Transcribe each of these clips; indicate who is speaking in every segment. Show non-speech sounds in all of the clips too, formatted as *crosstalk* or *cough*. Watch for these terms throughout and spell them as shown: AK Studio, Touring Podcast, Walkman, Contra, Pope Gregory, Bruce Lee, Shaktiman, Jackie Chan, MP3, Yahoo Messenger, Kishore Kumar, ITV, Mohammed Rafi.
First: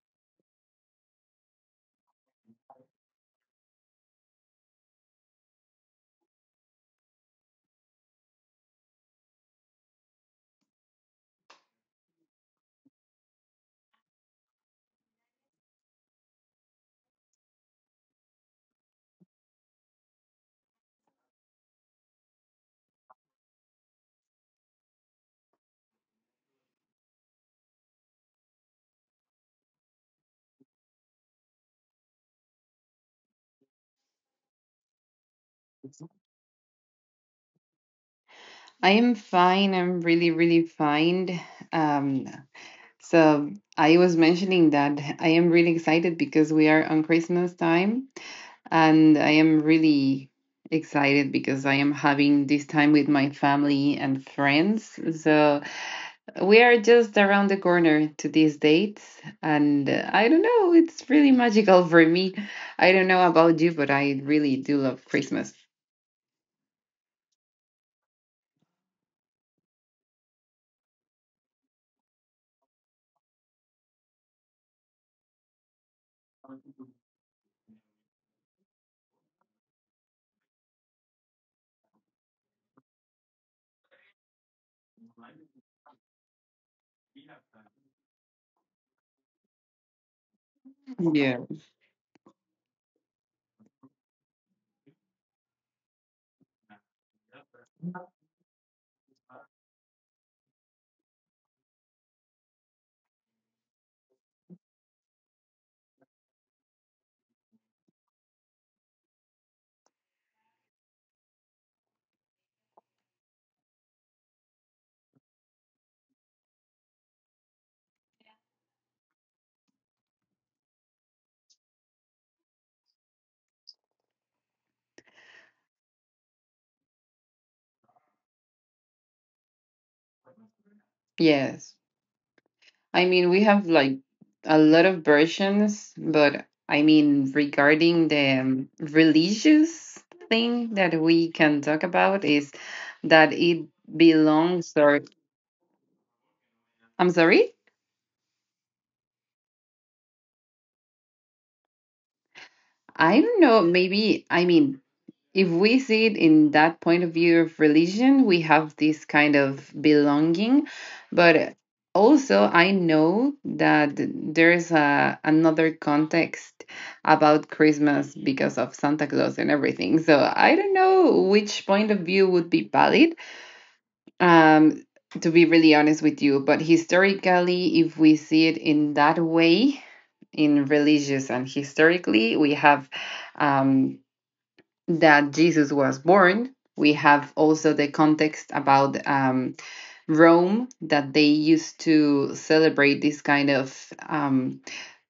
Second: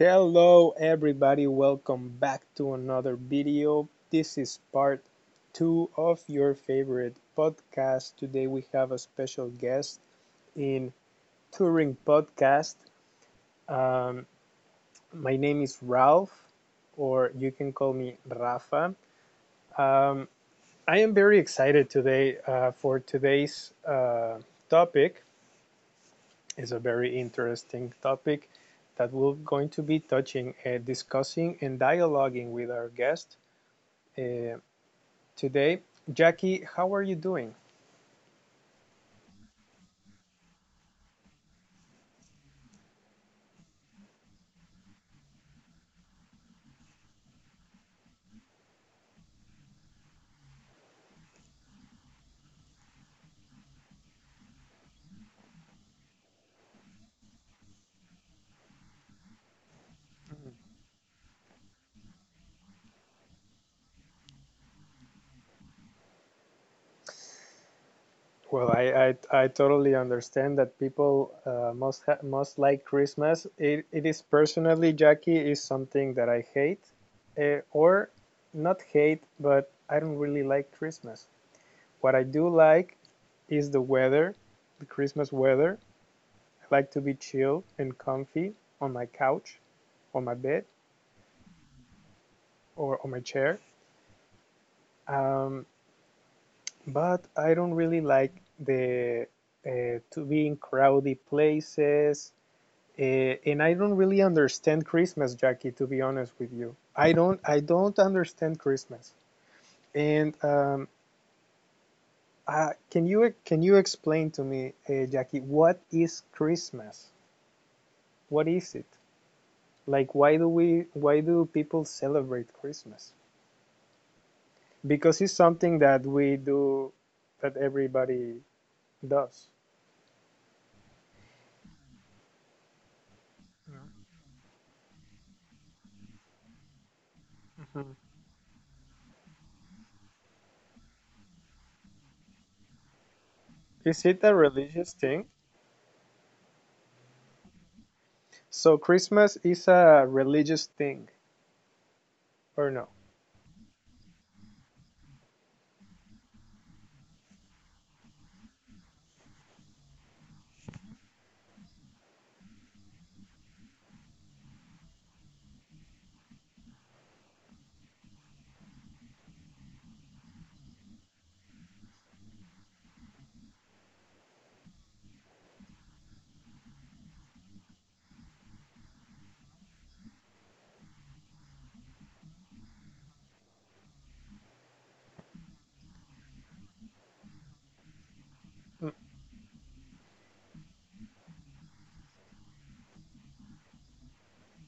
Speaker 1: Hello everybody, welcome back to another video. This is part 2 of your favorite podcast. Today we have a special guest in Touring Podcast. Um, my name is Ralph, or you can call me Rafa. Um, I am very excited today for today's topic. It's a very interesting topic that we're going to be touching, discussing, and dialoguing with our guest uh, today. Jackie, how are you doing?
Speaker 2: I am fine. I'm really, really fine. Um, so I was mentioning that I am really excited because we are on Christmas time, and I am really excited because I am having this time with my family and friends. So we are just around the corner to these dates, and I don't know. It's really magical for me. I don't know about you, but I really do love Christmas.
Speaker 1: Well, I totally understand that people must like Christmas. It is personally, Jackie, is something that I hate, or not hate, but I don't really like Christmas. What I do like is the weather, the Christmas weather. I like to be chill and comfy on my couch, on my bed,
Speaker 2: Yeah.
Speaker 1: or on my chair. Um, But I don't really like the to be in crowded places, and I don't really understand Christmas, Jackie. To be honest with you, I don't. I don't understand Christmas. And can you explain to me, Jackie, what is Christmas? What is it? Like, why do we? Why do people celebrate Christmas? Because it's something that we do, that everybody does.
Speaker 2: Yes. I mean, we have like a lot of versions, but I mean, regarding the
Speaker 1: Mhm.
Speaker 2: religious thing that we can talk about is that it
Speaker 1: Is it
Speaker 2: belongs
Speaker 1: a
Speaker 2: or
Speaker 1: religious thing?
Speaker 2: I'm sorry,
Speaker 1: So Christmas is a religious thing, or
Speaker 2: I
Speaker 1: no?
Speaker 2: don't know, maybe I mean, if we see it in that point of view of religion, we have this kind of belonging. But also, I know that there's another context about Christmas because of Santa Claus and everything. So I don't know which point of view would be valid. Um, to be really honest with you, but historically, if we see it in that way, in religious and historically, we have um, that Jesus was born. We have also the context about Rome that they used to celebrate this kind of um,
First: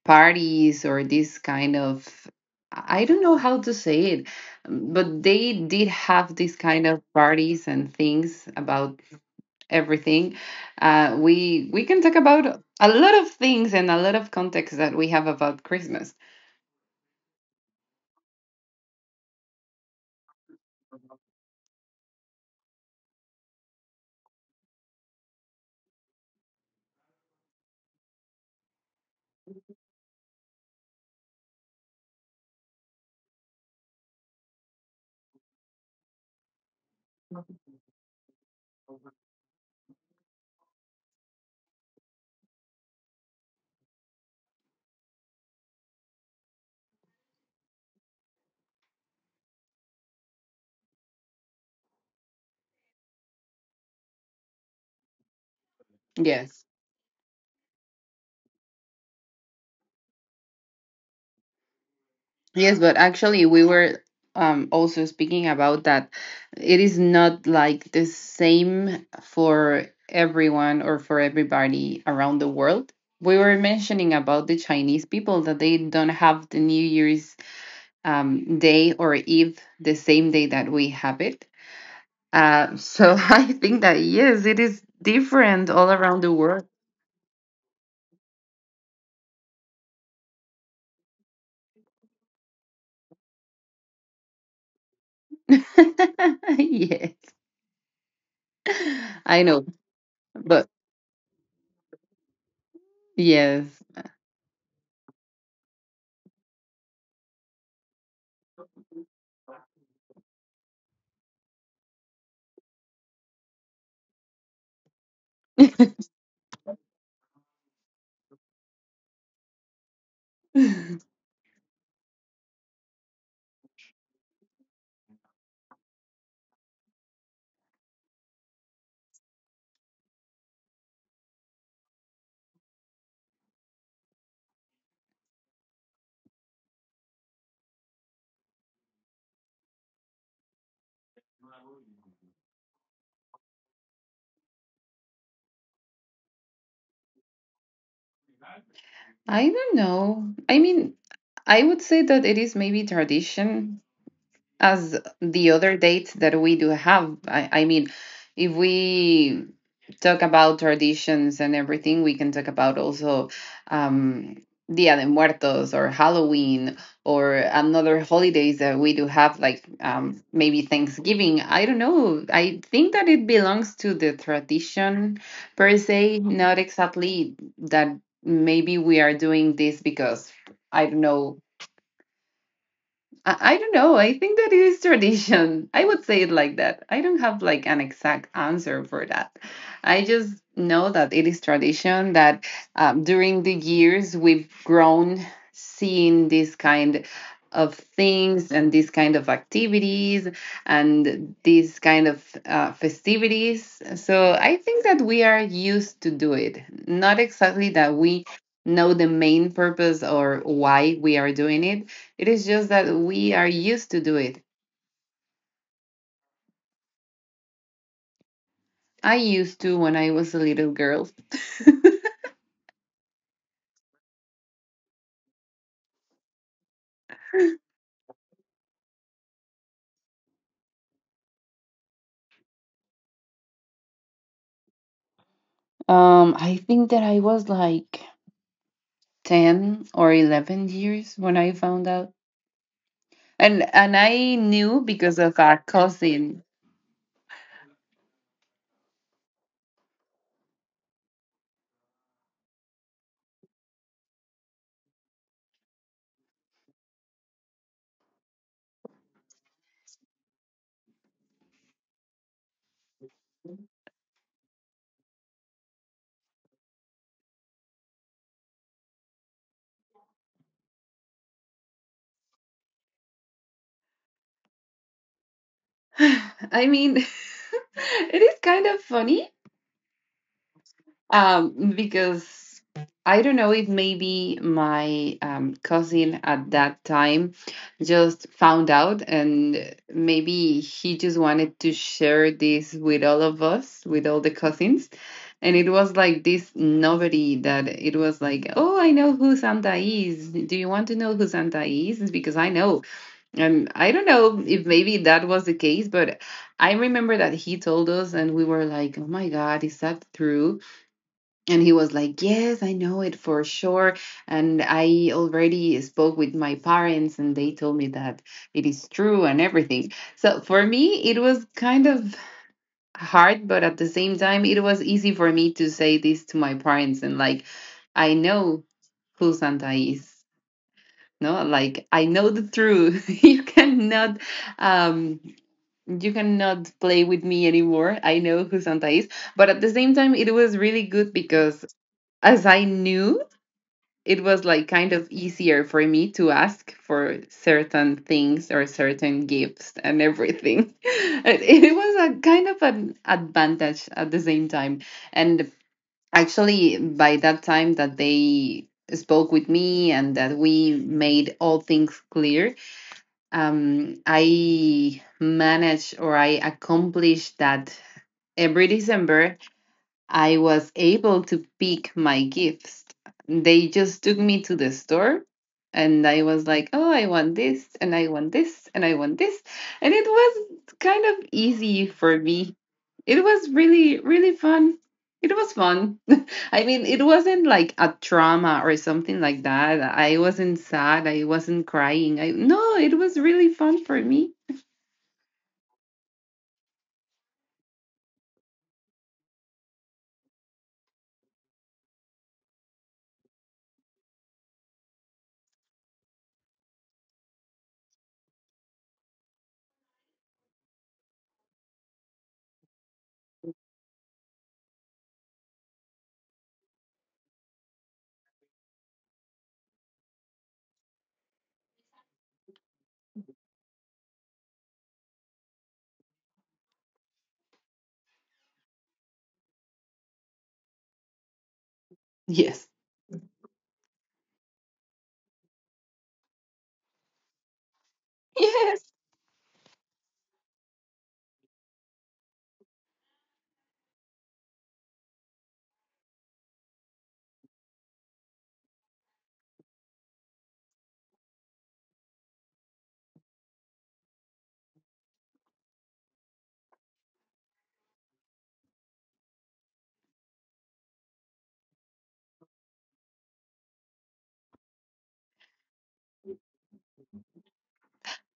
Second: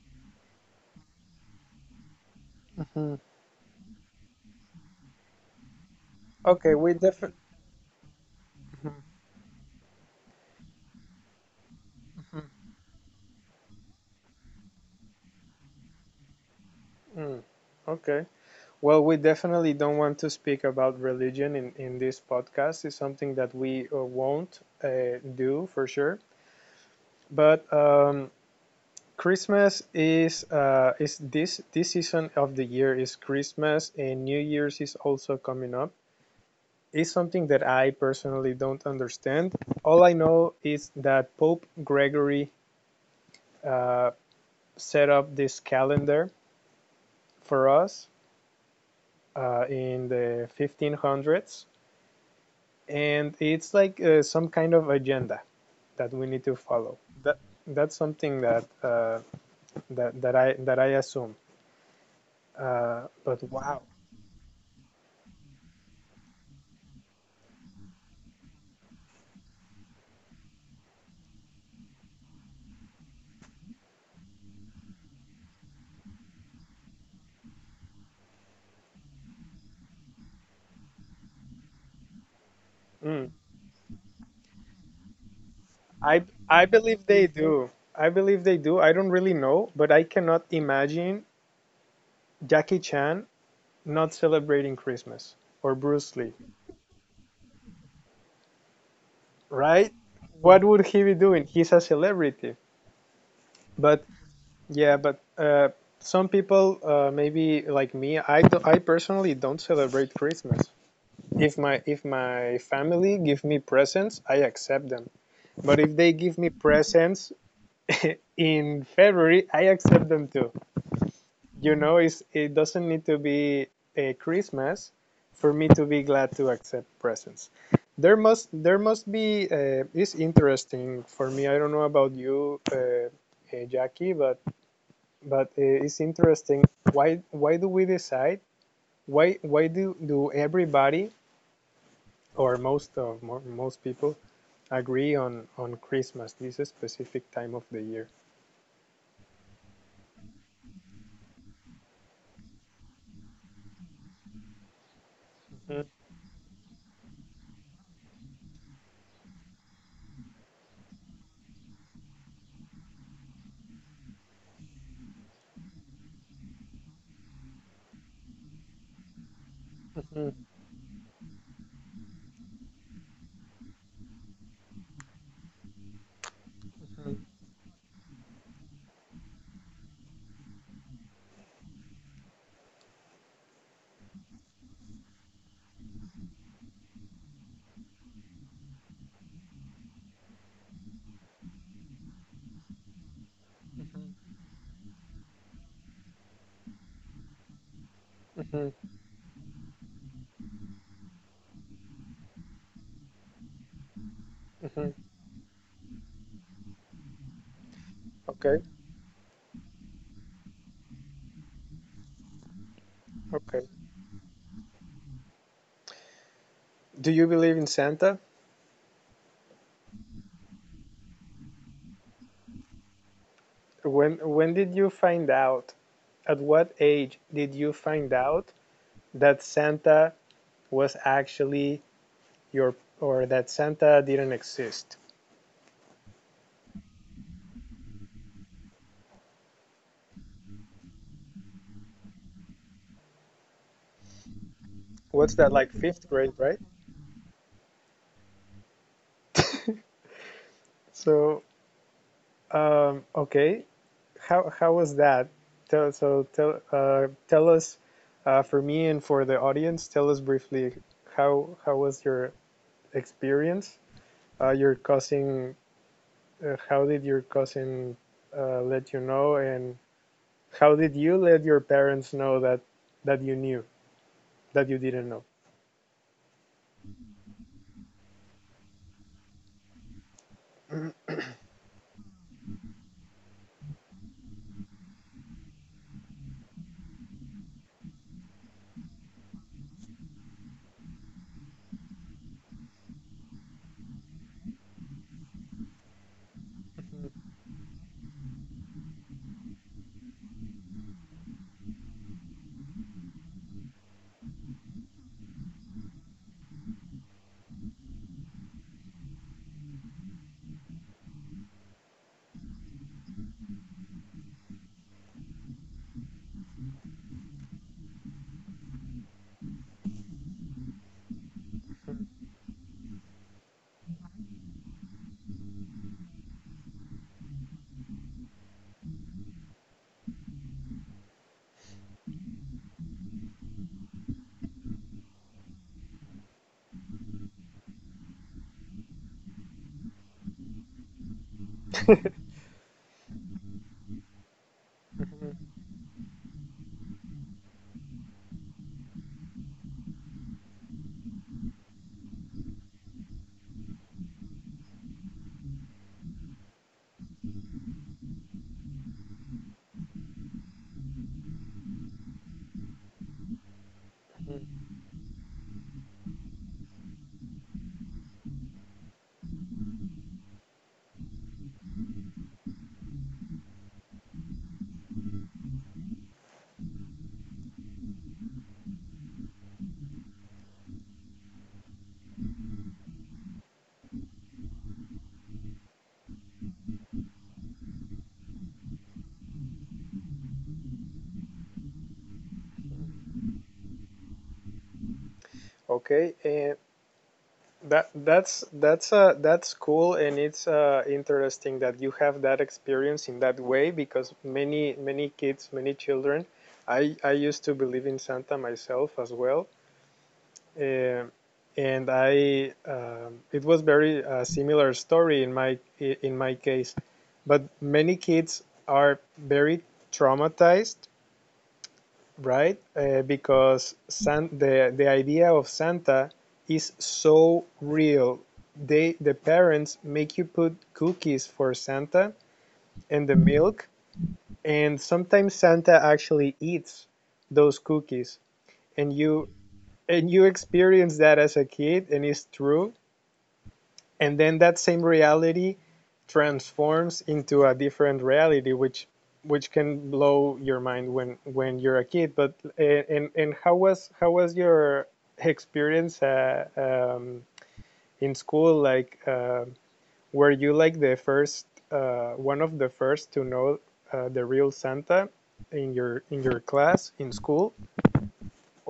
Speaker 2: parties or this kind of I
Speaker 1: Mhm.
Speaker 2: don't know how to say it, but they did have this
Speaker 1: Okay,
Speaker 2: kind
Speaker 1: we
Speaker 2: of
Speaker 1: definitely.
Speaker 2: parties and things
Speaker 1: Mhm.
Speaker 2: about everything. We can talk about a lot of things and a lot of context that we have about Christmas.
Speaker 1: Mhm, okay. Well, we definitely don't want to speak about religion in this podcast. It's something that we won't do for sure. But Christmas is this this season of the year is Christmas, and New Year's is also coming up. It's something that I personally don't understand. All I know is that Pope Gregory uh, set up this calendar for us in the 1500s, and it's like some kind of agenda that we need to
Speaker 2: Yes.
Speaker 1: follow. That that's something that I assume.
Speaker 2: Yes,
Speaker 1: Uh,
Speaker 2: but
Speaker 1: but
Speaker 2: actually
Speaker 1: wow.
Speaker 2: we were also speaking about that it is not like the same for everyone or for everybody around the world. We were mentioning about the Chinese people that they don't have the New Year's day or Eve the same day that we have it. Uh,
Speaker 1: Mm,
Speaker 2: so *laughs* I think that yes, it is different all
Speaker 1: I
Speaker 2: around the
Speaker 1: I
Speaker 2: world.
Speaker 1: believe they do. I believe they do. I don't really know, but I cannot imagine Jackie Chan not celebrating Christmas, or Bruce Lee,
Speaker 2: *laughs* Yes, I
Speaker 1: right?
Speaker 2: know,
Speaker 1: What would
Speaker 2: but
Speaker 1: he be doing? He's a celebrity. But
Speaker 2: yes.
Speaker 1: yeah, but some people, maybe like me, I personally don't celebrate Christmas. If my family give me presents, I accept them. But
Speaker 2: *laughs*
Speaker 1: if they
Speaker 2: I
Speaker 1: give me presents *laughs* in February, I accept them too. You know, it doesn't need to be a Christmas for me to be glad to accept presents. There must be it's interesting for me. I don't know about you, Jackie, but it's interesting why do we decide why do everybody or most people agree on Christmas this specific time of the year.
Speaker 2: don't know. I mean, I would say that it is maybe tradition as
Speaker 1: Mhm,
Speaker 2: the other dates that we do have. I mean, if we talk about traditions and everything, we can talk about also um, Dia de Muertos or Halloween or another holidays that we do have, like
Speaker 1: mhm,
Speaker 2: maybe Thanksgiving. I don't know. I think that it belongs to the tradition per se, not
Speaker 1: mhm,
Speaker 2: exactly that maybe we are doing this because I don't know I don't know. I think that it is tradition. I would say it like that. I don't have like an exact answer for that. I just know that it is tradition that during the years we've grown seeing this kind of things
Speaker 1: mhm,
Speaker 2: and these kind of activities and these kind of festivities. So
Speaker 1: mhm,
Speaker 2: I think that we are used to do it. Not exactly that
Speaker 1: okay.
Speaker 2: we know the main purpose or why we are doing it, it is just that
Speaker 1: Okay,
Speaker 2: we are used to do it.
Speaker 1: do you believe in Santa?
Speaker 2: I used to when I was a little girl.
Speaker 1: When did you find out, at what age did you find out that Santa was actually your, or that Santa didn't exist?
Speaker 2: I think that I was like 10 or 11 years when I found out. And I knew
Speaker 1: What's that,
Speaker 2: because
Speaker 1: like
Speaker 2: of our
Speaker 1: fifth grade, right?
Speaker 2: cousin.
Speaker 1: So okay. How was that? So tell us, for me and for the audience. Tell us briefly how was your experience? Your cousin. How did your cousin let you know, and how did you let your parents know that you knew, that you didn't know?
Speaker 2: *sighs* I mean, *laughs* it is kind of funny. Because I don't know if maybe my cousin at that time just found out, and maybe he just wanted to share this with all of us, with all the cousins. And it was like this novelty that it was like, oh, I know who Santa is. Do you want to know who Santa is? It's because I know. And I don't know if maybe that was the case, but I remember that he told us, and we were like, oh my God, is that true? And he was like, yes, I know it for sure, and I already spoke with my parents and they told me that it is true and everything. So for me it was kind of hard, but at the same time it was easy for me to say this to my parents and like, I know who Santa is. No, like, I know the truth. *laughs* You cannot um you cannot play with me anymore. I know who Santa is. But at the same time it was really good because as I knew, it was like kind of
Speaker 1: *laughs*
Speaker 2: easier for me to ask for certain things or certain gifts and everything. *laughs* It was a kind of an advantage at the same time. And actually, by that time that they spoke with me and that we made all things clear, I managed or I accomplished that every December I was able to pick my gifts. They just took me to the store and I was like, oh, I want this and I want this and I want this. And it was kind of easy for me. It was really, really fun. It was fun. *laughs* I mean, it wasn't like a trauma or something like that. I wasn't sad. I wasn't crying. I no, it was really fun for me.
Speaker 1: Okay. And that's cool, and it's interesting that you have that experience in that way. Because many kids, many children, I used to believe in Santa myself as well. Um and I it was very similar story in my case. But many kids are very traumatized, right? Because the idea of Santa is so real. The parents make you put cookies for Santa
Speaker 2: Yes.
Speaker 1: and
Speaker 2: *laughs*
Speaker 1: the milk, and sometimes Santa actually eats those cookies, and
Speaker 2: Yes.
Speaker 1: you experience that as a kid, and it's true. And then that same reality transforms into a different reality, which can blow your mind when you're a kid. But and how was your experience in school, like, were you like the first, one of the first to know the real Santa in your class in school,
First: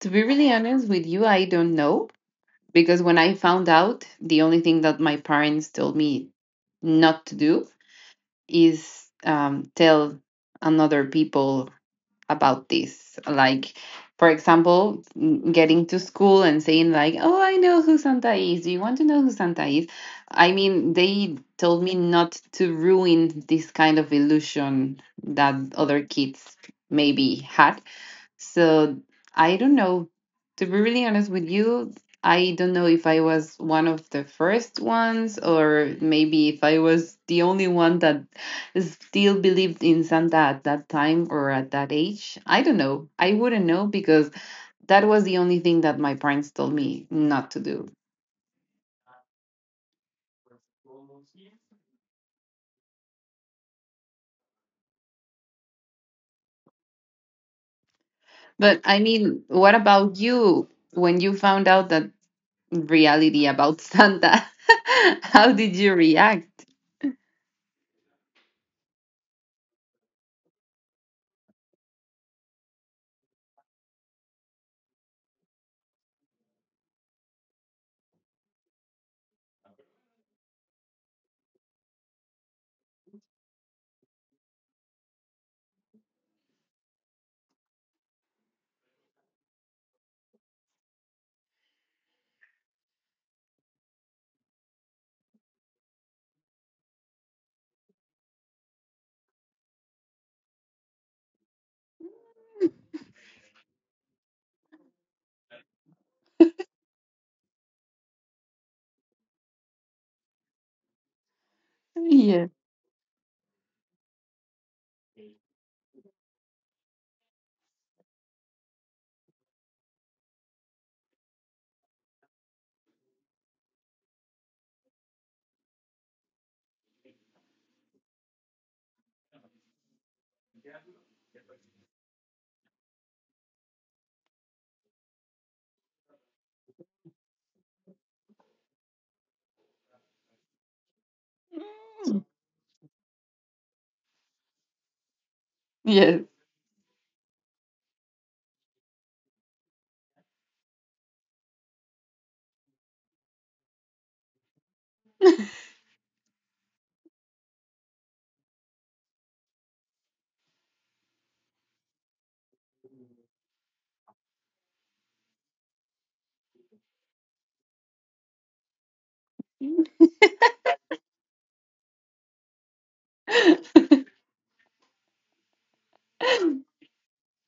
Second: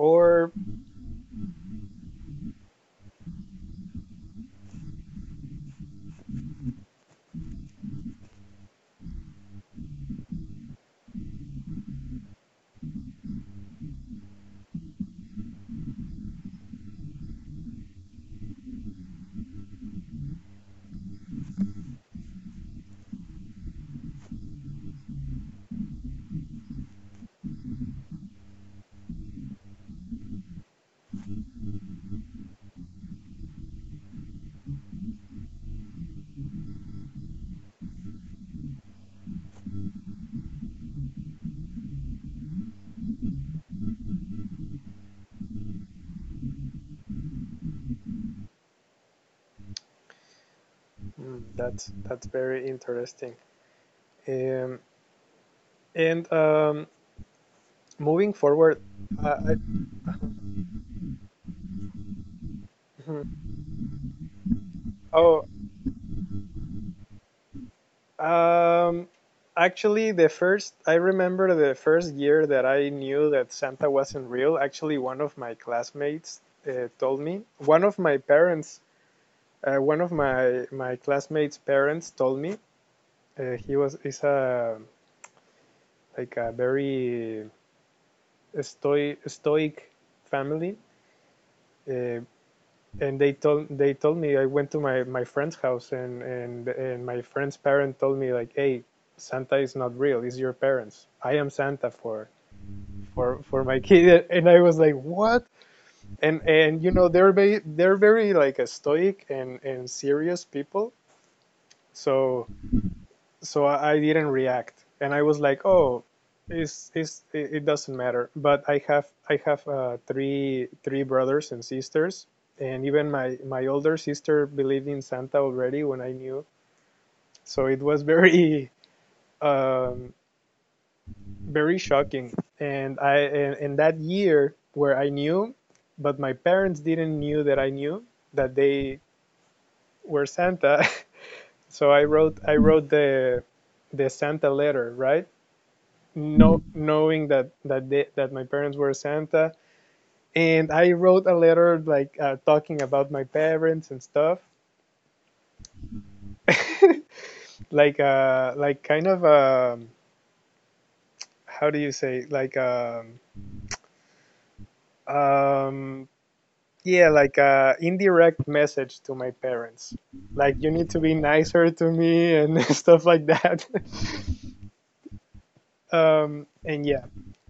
Speaker 2: To be really honest with you, I don't know because when I found out, the only thing that my parents told me not to do is tell another people about this. Like, for example, getting to school and saying like, "Oh, I know who Santa is. Do you want to know who Santa is?" I mean, they told me not to ruin this kind of illusion that other kids maybe had, so I don't know. To be really honest with you, I don't know if I was one of the first ones or maybe if I was the only one that still believed in Santa at that time or at that age. I don't know. I wouldn't know because that was the only thing that my parents told me not to do.
Speaker 1: mm, that's very interesting. Um, and Moving
Speaker 2: But I
Speaker 1: forward,
Speaker 2: mean,
Speaker 1: uh,
Speaker 2: what
Speaker 1: I,
Speaker 2: about you when you found out that reality
Speaker 1: *laughs*
Speaker 2: about Santa? *laughs* How did
Speaker 1: oh,
Speaker 2: you react?
Speaker 1: um, actually, the first I remember the first year that I knew that Santa wasn't real. Actually, one of my classmates told me. One of my parents, one of my my classmates' parents told me. He was is a like a very stoic family. Uh, and they told me. I went to my friend's house, and, and my friend's parent told me like, "Hey, Santa is not real. It's your parents. I am Santa for my kid." *laughs* And I was like, what? And you know they're very like a stoic and serious people.
Speaker 2: Yes.
Speaker 1: So so I didn't react, and I was like, "Oh, it doesn't matter." But I have three brothers and sisters, and even my older sister believed in Santa already when I knew, so it was very *laughs* um, very shocking. And that year where I knew, but my parents didn't knew that I knew that they were Santa, *laughs* so I wrote the Santa letter, right?
Speaker 2: Yes.
Speaker 1: No, knowing that that my parents were Santa, and I wrote a letter like talking about my parents and stuff, *laughs* like kind of how do you say like um yeah, like a indirect message to my parents like, "You need to be nicer to me," and *laughs* stuff like that.
Speaker 2: *laughs*
Speaker 1: *laughs* And yeah,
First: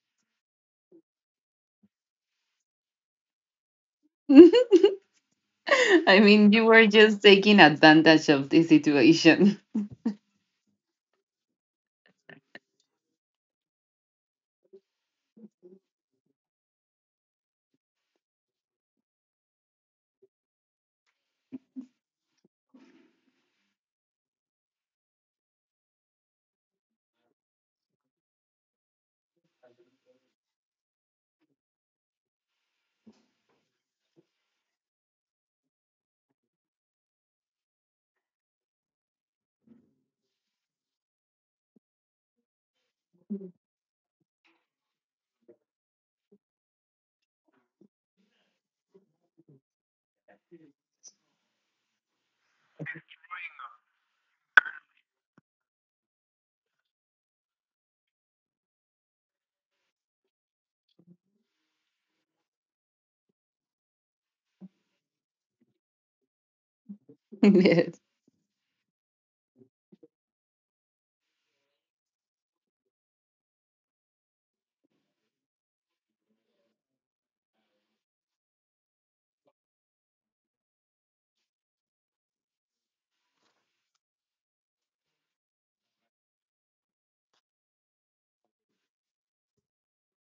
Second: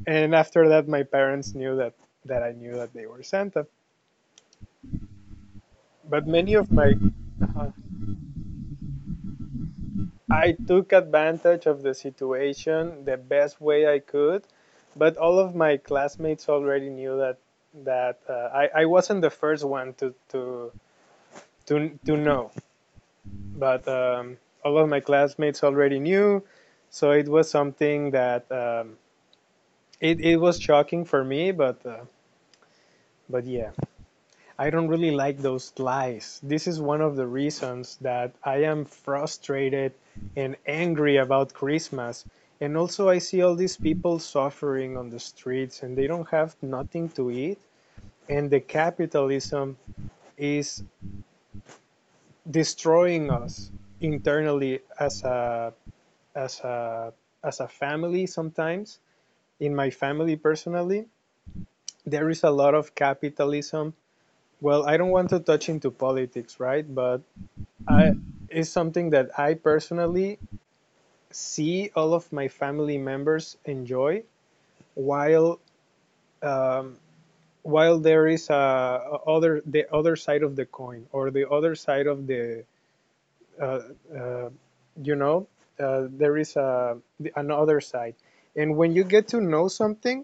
Speaker 1: and after that my parents knew that that I knew that they were Santa.
Speaker 2: *laughs* I
Speaker 1: But
Speaker 2: mean,
Speaker 1: many
Speaker 2: you
Speaker 1: of
Speaker 2: were
Speaker 1: my
Speaker 2: just taking
Speaker 1: uh-huh.
Speaker 2: advantage of the situation.
Speaker 1: I took advantage of the situation the best way I could, but all of my classmates already knew that I wasn't the first one to know, but all of my classmates already knew, so it was something that it was shocking for me, but yeah, I don't really like those lies. This is one of the reasons that I am frustrated and angry about Christmas. And also, I see all these people suffering on the streets, and they don't have nothing to eat. And the capitalism is destroying us internally as a as a as a family. Sometimes in my family personally there is a lot of capitalism. Well, I don't want to touch into politics, right? But
Speaker 2: *laughs* Yes.
Speaker 1: I, is something that I personally see all of my family members enjoy, while um, while there is a other, the other side of the coin, or the other side of the uh, uh, you know, there is a another side. And when you get to know something,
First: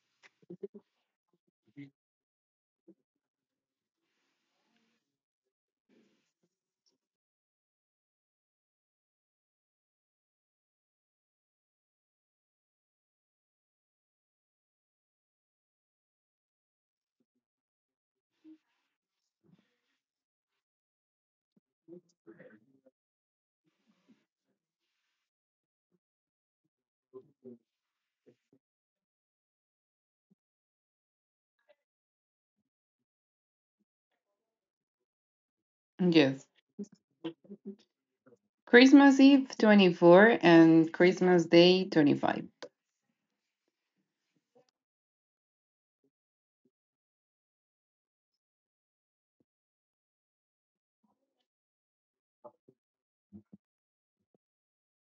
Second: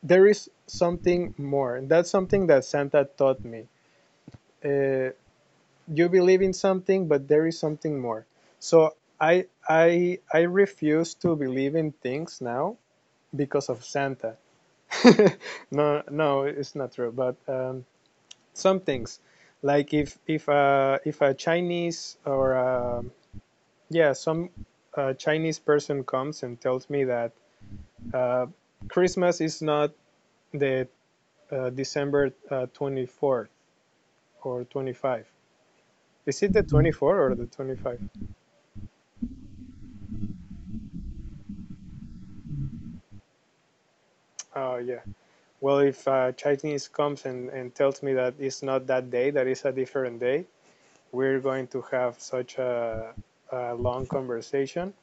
Speaker 1: there is something more, and that's something that Santa taught me. uh, you believe in something, but there is something more. So I refuse to believe in things now because of Santa. *laughs* No, no, it's not true. But some things, like if a Chinese, or yeah some Chinese person comes and tells me that uh, Christmas is not the December 24th or 25, is
Speaker 2: Yes.
Speaker 1: it the 24 or the 25?
Speaker 2: Christmas Eve 24 and Christmas Day 25.
Speaker 1: Oh yeah. Well, if Chinese comes and tells me that it's not that day, that it's a different day, we're going to have such a long conversation.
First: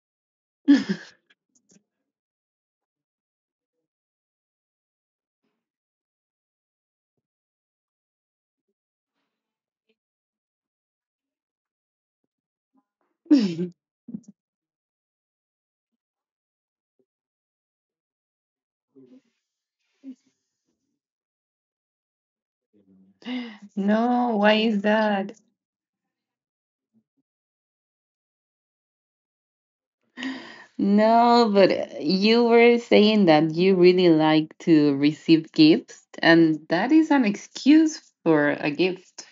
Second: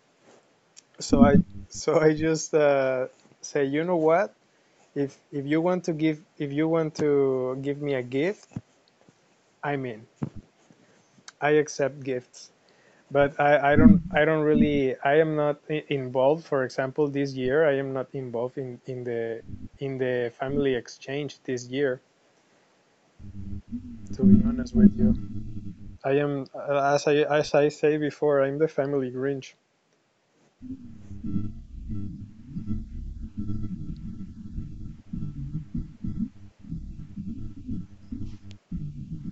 Speaker 1: So I, so I just say, you know what, if you want to give, if you want to give me a gift, I'm in. I accept gifts, but I don't, I don't really I am not involved. For example, this year I am not involved in the family exchange this year.
Speaker 2: *laughs*
Speaker 1: To
Speaker 2: No,
Speaker 1: be
Speaker 2: why
Speaker 1: honest
Speaker 2: is
Speaker 1: with you,
Speaker 2: that?
Speaker 1: I am, as I say before, I'm the family Grinch.
Speaker 2: No, but you were saying that you really like to receive gifts, and that is an excuse for a gift.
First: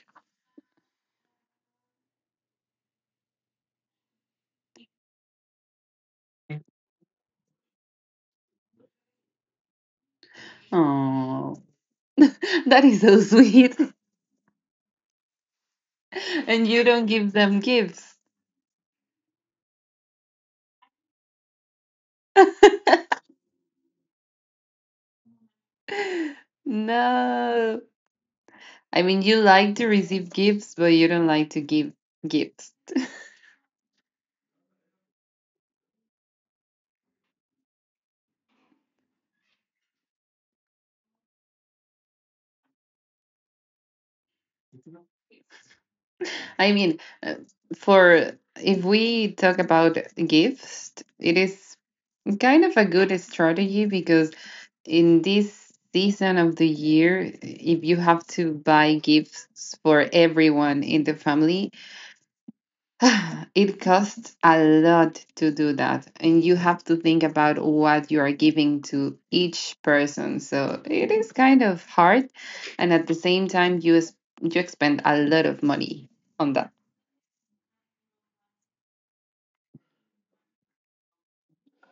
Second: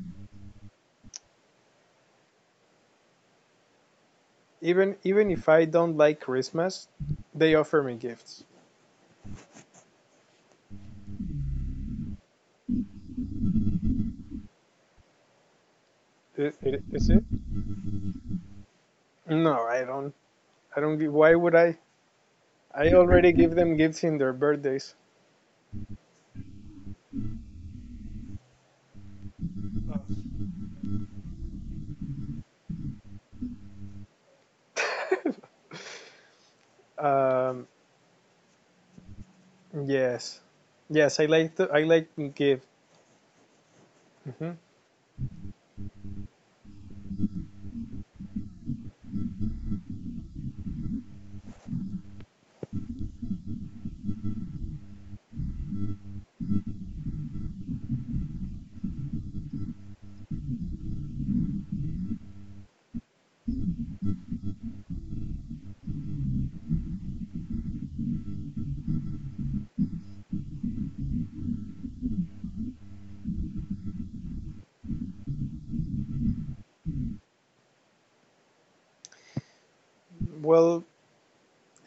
Speaker 1: Even even if I don't like Christmas, they offer me gifts.
Speaker 2: Oh, *laughs* that is so sweet. *laughs*
Speaker 1: Is,
Speaker 2: And you don't
Speaker 1: is it?
Speaker 2: give them gifts.
Speaker 1: No, I don't. I don't give. Why would I? I
Speaker 2: *laughs*
Speaker 1: already give them gifts in their birthdays.
Speaker 2: *laughs* No. I mean, you like to receive gifts, but you don't like to give gifts.
Speaker 1: Um, yes, yes. I like to. I like gift. Hmm.
Speaker 2: I mean, for if we talk about gifts, it is kind of a good strategy because in this season of the year, if you have to buy gifts for everyone in the family, *sighs* it costs a lot to do that, and you have to think about what you are giving to each person. So it is kind of hard, and at the same time, you expend a lot of money on that.
Speaker 1: Well,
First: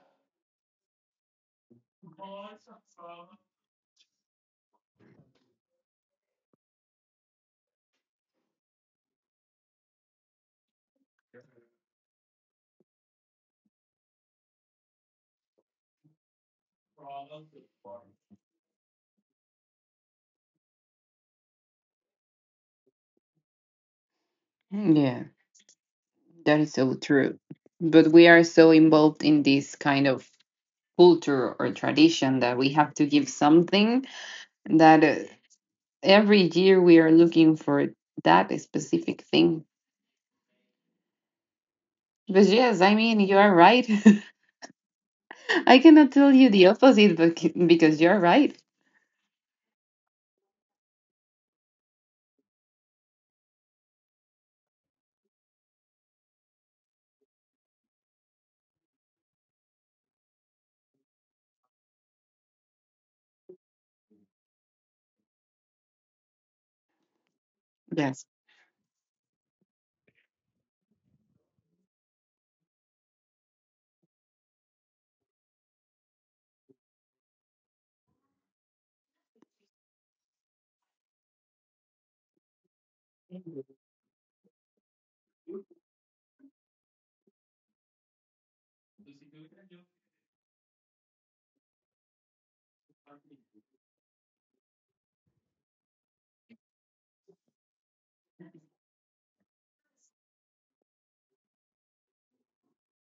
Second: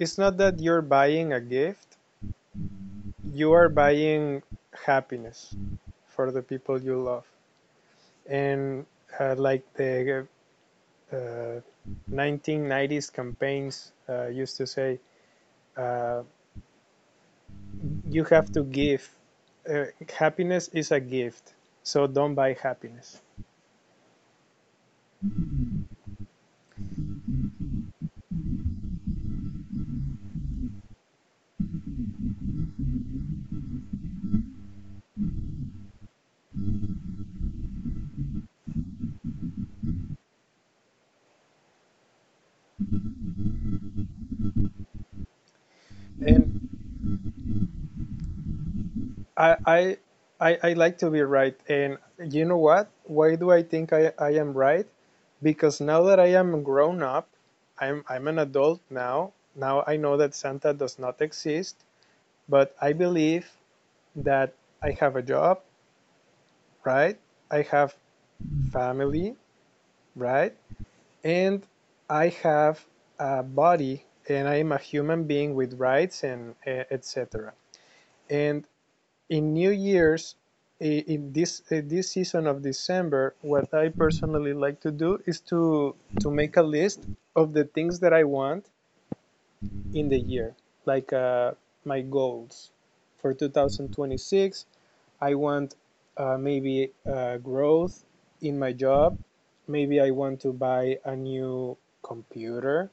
Speaker 1: it's not that you're buying a gift. You are buying happiness for the people you love, and like the uh, 1990s campaigns used to say, uh, you have to give. Happiness is a gift, so don't buy happiness.
Speaker 2: Yeah, that is so true. But we are so involved in this kind of culture or tradition that we have to give something that every year we are looking for that specific thing. But yes, I mean, you are right. *laughs* I cannot tell you the
Speaker 1: And
Speaker 2: opposite, because you're right.
Speaker 1: I, I I like to be right. And you know what? Why do I think I am right? Because now that I am grown up, I'm an adult now. Now I know that Santa does not exist, but I believe that I have a job, right? I have
Speaker 2: Yes.
Speaker 1: family, right? And I have a body, and I am a human being with rights and etc. And in New Year's, in this season of December, what I personally like to do is to make a list of the things that I want in the year, like uh, my goals for 2026. I want maybe growth in my job. Maybe I want to buy a new computer,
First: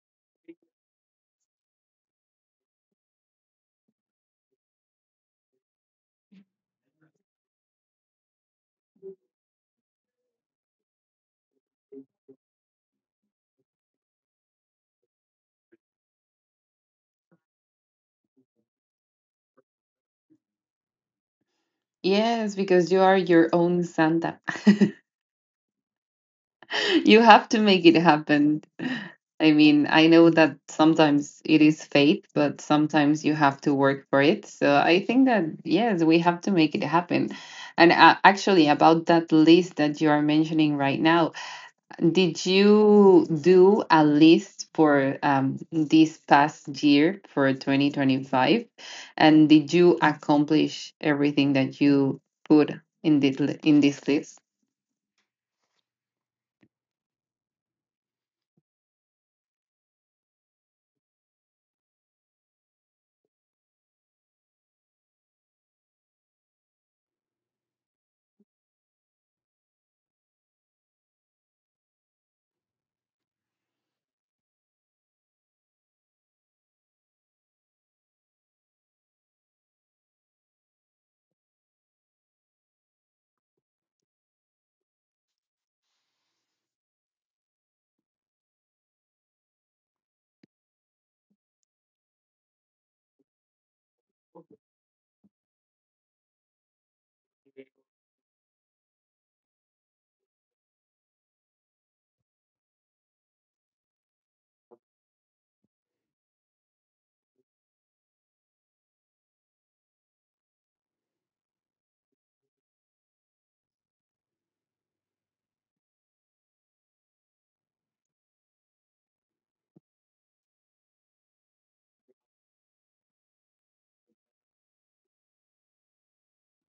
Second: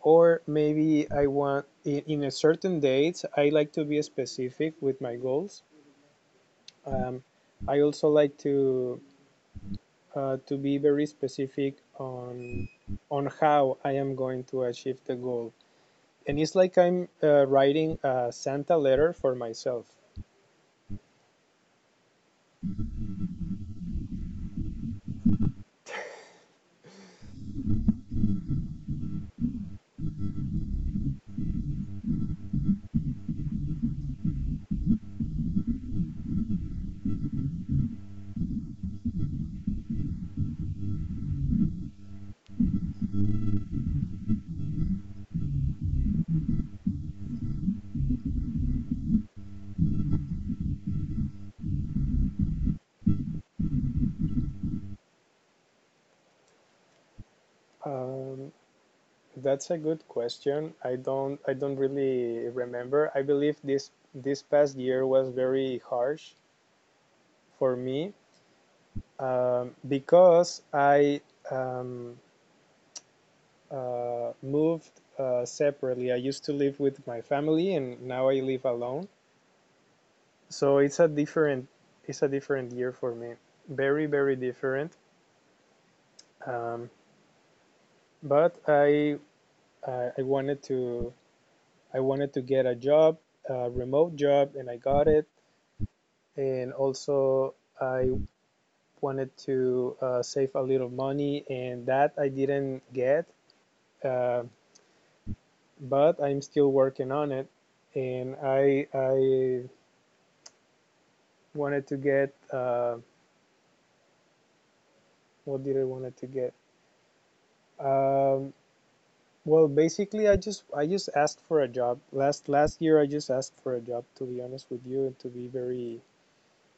Speaker 1: or maybe I want in a certain date. I like to be specific with my goals. Um, I also like to be very specific on how I am going to achieve the goal. And it's like I'm writing a Santa letter for myself.
Speaker 2: Yes, because you are your own Santa. *laughs* You have to make it happen. I mean, I know that sometimes it is fate, but sometimes you have to work for it. So I think that, yes, we have to make it happen. And actually, about that list that you are mentioning right now, did you do a list for this past year for 2025? And did you accomplish everything that you put in this list?
Speaker 1: Um, that's a good question. I don't really remember. I believe this past year was very harsh for me, because I um, moved separately. I used to live with my family, and now I live alone. So it's a different, it's a different year for me. Very, very different. Um, but I wanted to, I wanted to get a job, a remote job, and I got it. And also I wanted to save a little money, and that I didn't get. Uh, but I'm still working on it. And I wanted to get, what did I wanted to get? Um, well, basically, I just asked for a job last year. I just asked for a job, to be honest with you, and to be very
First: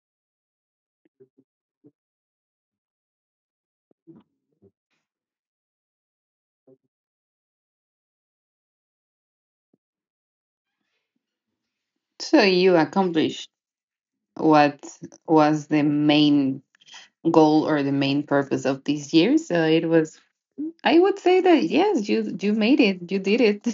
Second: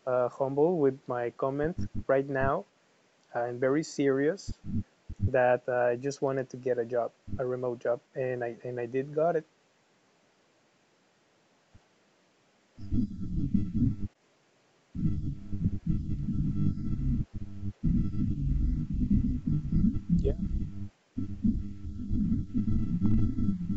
Speaker 1: humble with my comments right now. I'm very serious that I just wanted to get a job, a remote job, and I did got it.
Speaker 2: So you accomplished what was the main goal or the main purpose of this year. So it was,
Speaker 1: Yeah,
Speaker 2: I would say that yes, you made it, you did it,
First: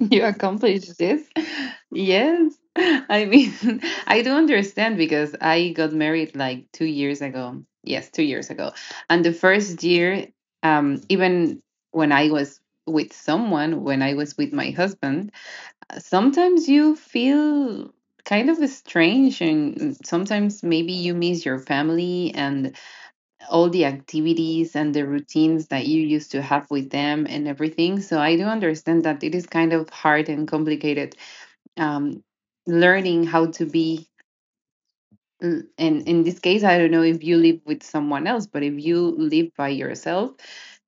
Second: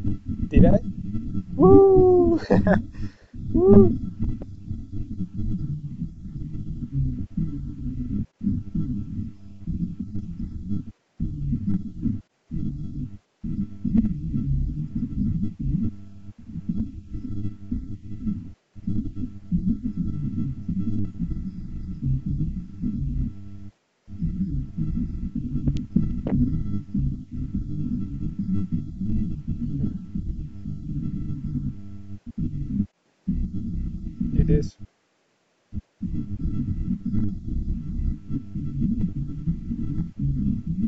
Speaker 2: *laughs* you
Speaker 1: did I?
Speaker 2: accomplished this.
Speaker 1: Woo!
Speaker 2: Yes. *laughs* I mean,
Speaker 1: *laughs*
Speaker 2: *laughs*
Speaker 1: Woo!
Speaker 2: I do understand because I got married like 2 years ago. Yes, 2 years ago. And the first year, even when I was with someone, when I was with my husband, sometimes you feel kind of strange and sometimes maybe you miss your family and all the activities and the routines that you used to have with them and everything. So I do understand that it is kind of hard and complicated, um, learning how to be.
Speaker 1: It is.
Speaker 2: And in this case, I don't know if you live with someone else, but if you live by yourself,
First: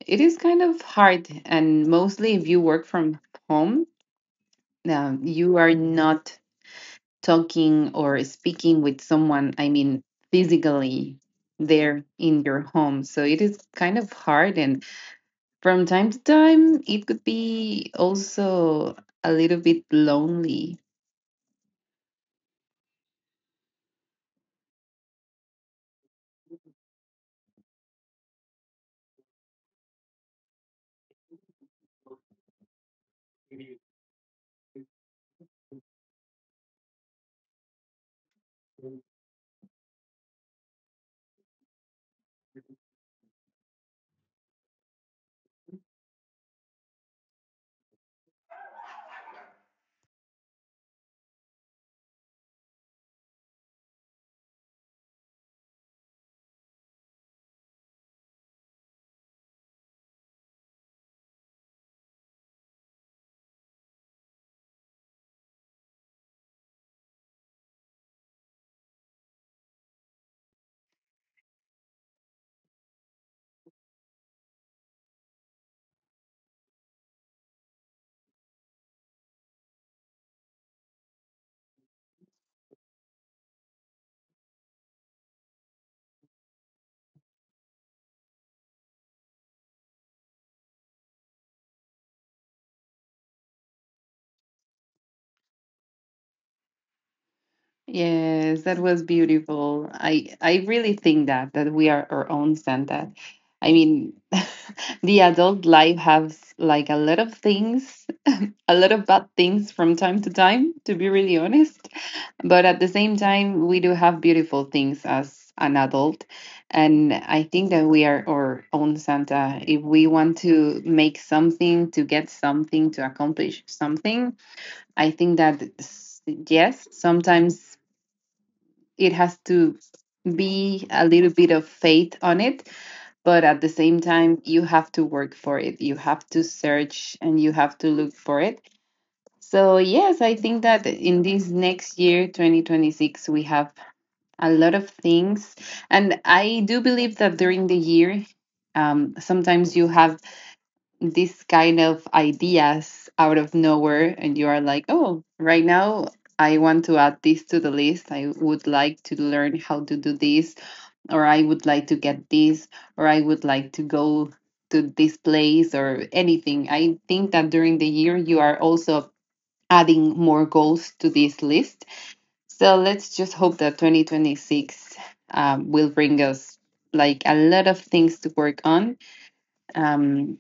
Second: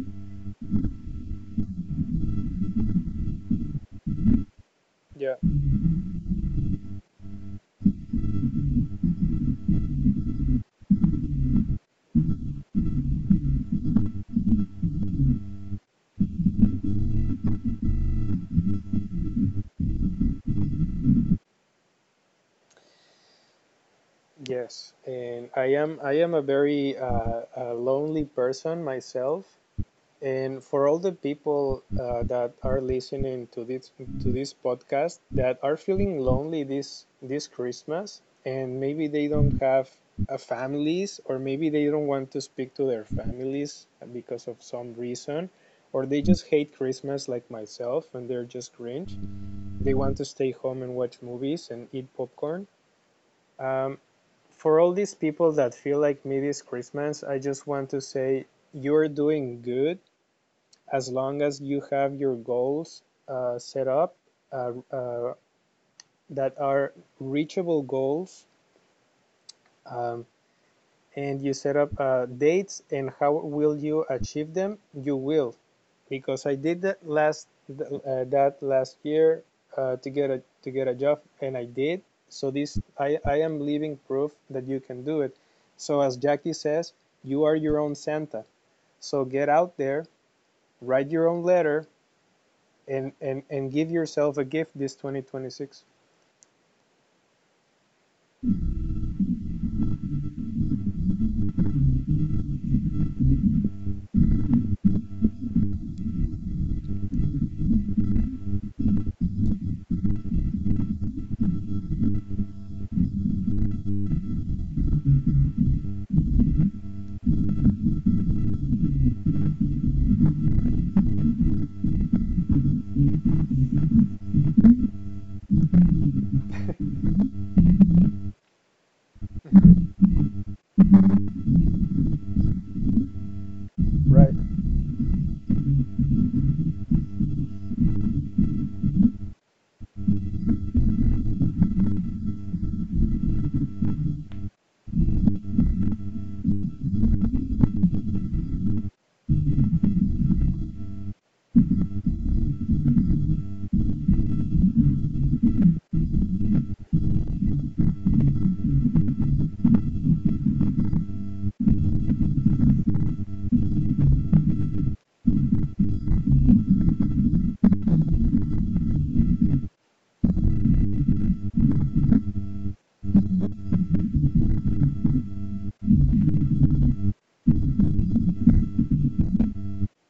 Speaker 2: it is kind of hard, and mostly if you work from home,
Speaker 1: Yeah.
Speaker 2: you are not talking or speaking with someone, I mean, physically there in your home. So it is kind of hard, and from time to time it could be also a little bit lonely.
Speaker 1: Yes, and I am a very lonely person myself. And for all the people that are listening to this podcast, that are feeling lonely this Christmas, and maybe they don't have families, or maybe they don't want to speak to their families because of some reason, or they just hate Christmas like myself, and they're just cringe. They want to stay home and watch movies and eat popcorn. Um, for all these people that feel like mid is Christmas, I just want to say you're doing good, as long as you have your goals set up, uh, uh, that are reachable goals, um, and you set up dates and how will you achieve them, you will. Because I did that last year, to get a, to get a job, and I did. So this, I am living proof that you can do it. So as Jackie says, you are your own Santa. So get out there, write your own letter, and give yourself a gift this 2026.
Speaker 2: Yes, that was beautiful. I really think that that we are our own Santa. I mean, *laughs* the adult life has like a lot of things, a lot of bad things from time to time, to be really honest. But at the same time, we do have beautiful things as an adult, and I think that we are our own Santa. If we want to make something, to get something, to accomplish something, I think that yes, sometimes it has to
Speaker 1: *laughs*
Speaker 2: be a little bit of faith on it, but at the same
Speaker 1: Right,
Speaker 2: time you have to work for it. You have to search and you have to look for it. So yes, I think that in this next year 2026 we have a lot of things, and I do believe that during the year sometimes you have this kind of ideas out of nowhere and you are like, oh, right now I want to add this to the list. I would like to learn how to do this, or I would like to get this, or I would like to go to this place, or anything. I think that during the year, you are also adding more goals to this list. So let's just hope that 2026 will bring us like a lot of things to work on, um,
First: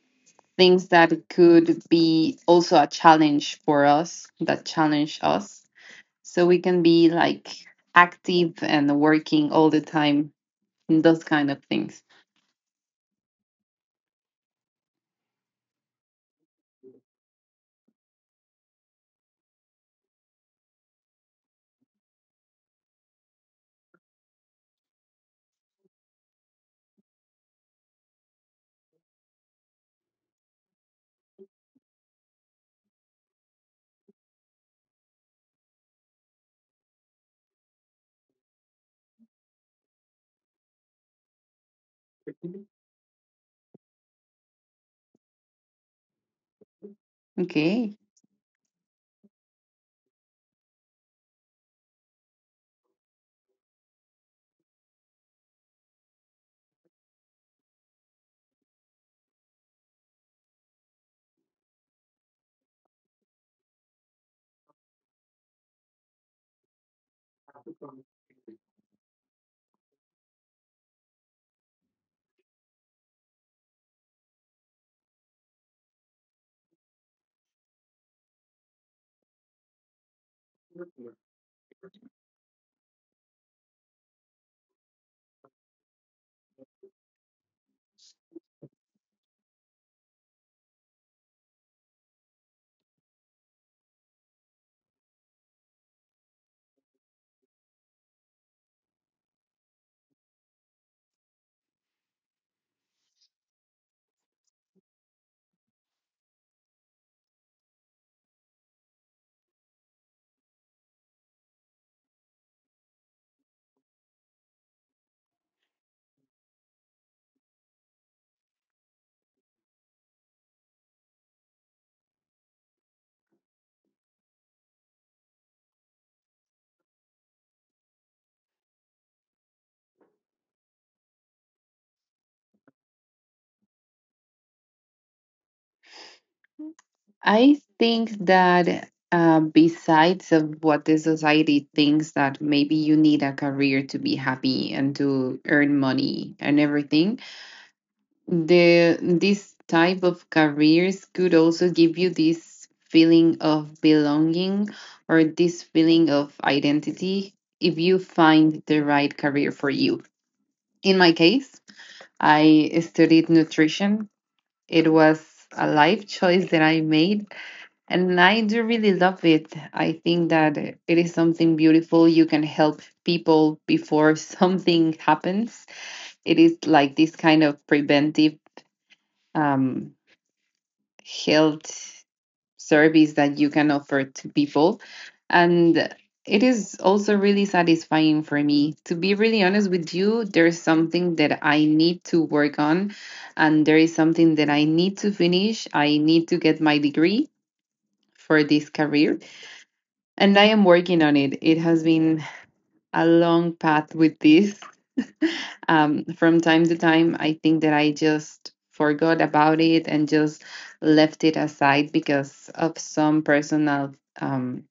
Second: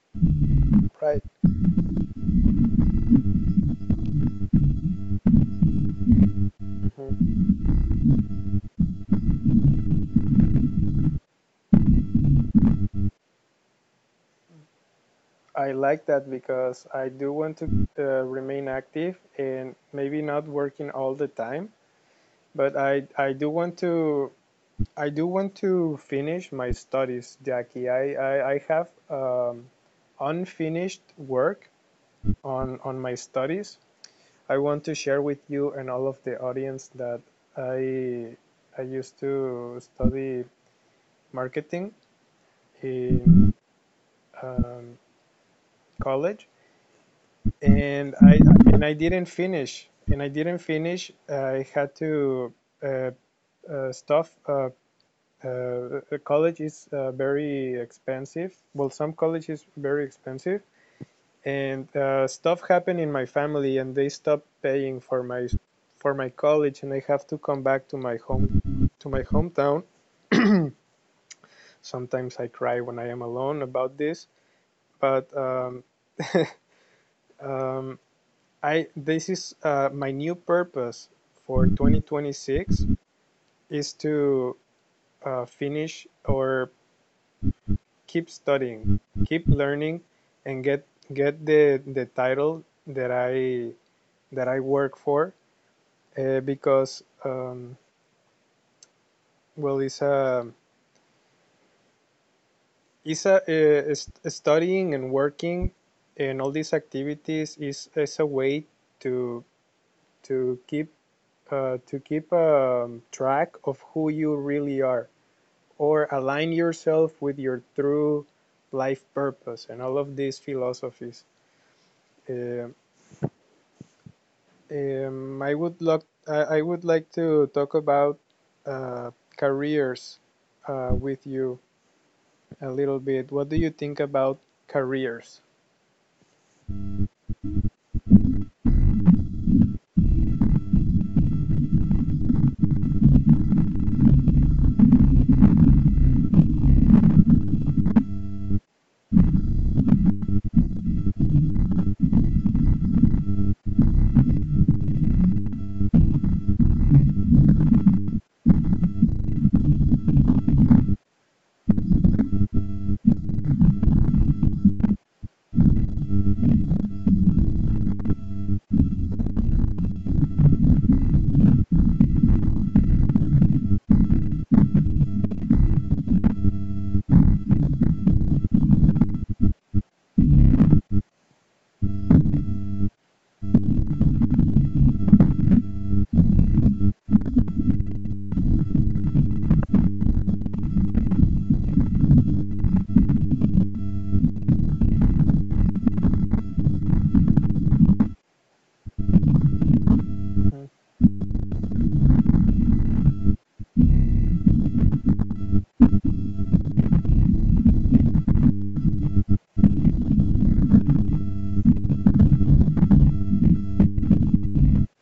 Speaker 2: things that
Speaker 1: right.
Speaker 2: could be also a challenge for us, that challenge us. So we can be
Speaker 1: Mm-hmm.
Speaker 2: like active and working all the time in those kind of things.
Speaker 1: I like that because I do want to remain active and maybe not working all the time, but I do want to, I do want to finish my studies, Jackie. I have unfinished work on, my studies. I want to share with you and all of the audience that I, I used to study marketing in um, college,
Speaker 2: Okay.
Speaker 1: and I, and I didn't finish. And I didn't finish. I had to uh, stuff, college is very expensive. Well, some college is very expensive, and stuff happened in my family, and they stopped paying for my, for my college, and I have to come back to my home, to my hometown. Sometimes I cry when I am alone about this, but um, I, this is my new purpose for 2026. Is to finish, or keep studying, keep learning, and get the title that I, that I work for, because well, studying and working and all these activities is a way to, to keep to keep track of who you really are, or align yourself with your true life purpose and all of these philosophies. Uh, I would love, I would like to talk about uh, careers with you a little bit. What do you think about careers?
Speaker 2: I think that besides of what the society thinks that maybe you need a career to be happy and to earn money and everything, the this type of careers could also give you this feeling of belonging or this feeling of identity if you find the right career for you. In my case, I studied nutrition. It was a life choice that I made. And I do really love it. I think that it is something beautiful. You can help people before *laughs* something happens. It is like this kind of preventive um, health service that you can offer to people. And it is also really satisfying for me. To be really honest with you, there's something that I need to work on, and there is something that I need to finish. I need to get my degree for this career,
Speaker 1: Mm.
Speaker 2: and I am working on it. It has been a long path with this. From time to time, I think that I just forgot about it and just left it aside because of some personal um,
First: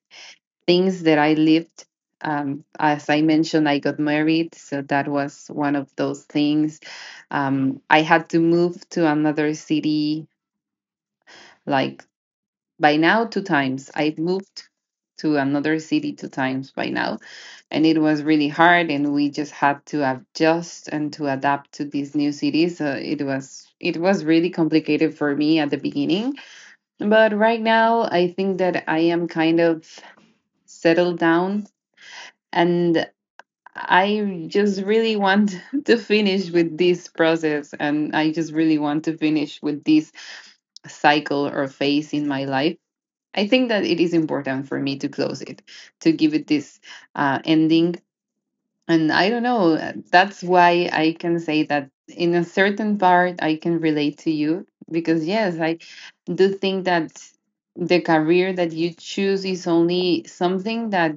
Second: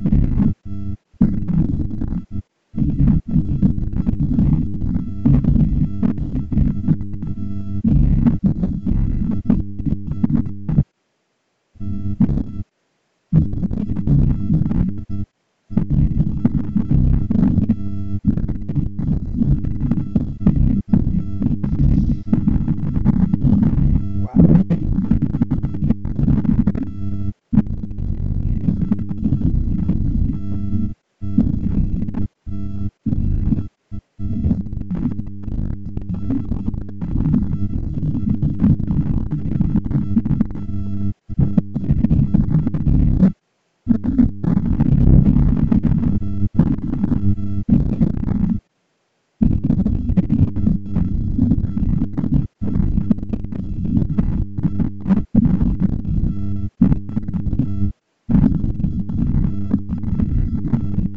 Speaker 2: things that I lived. As I mentioned, I got married, so that was one of those things. I had to move to another city, like by now, two times. I've moved to another city two times by now, and it was really hard, and we just had to adjust and to adapt to these new cities. So it was really
Speaker 1: Wow.
Speaker 2: complicated for me at the beginning, but right now I think that I am kind of settled down, and I just really want *laughs* to finish with this process, and I just really want to finish with this cycle or phase in my life. I think that it is important for me to close it, to give it this ending. And I don't know, that's why I can say that in a certain part I can relate to you because, yes, I do think that the career that you choose is only something that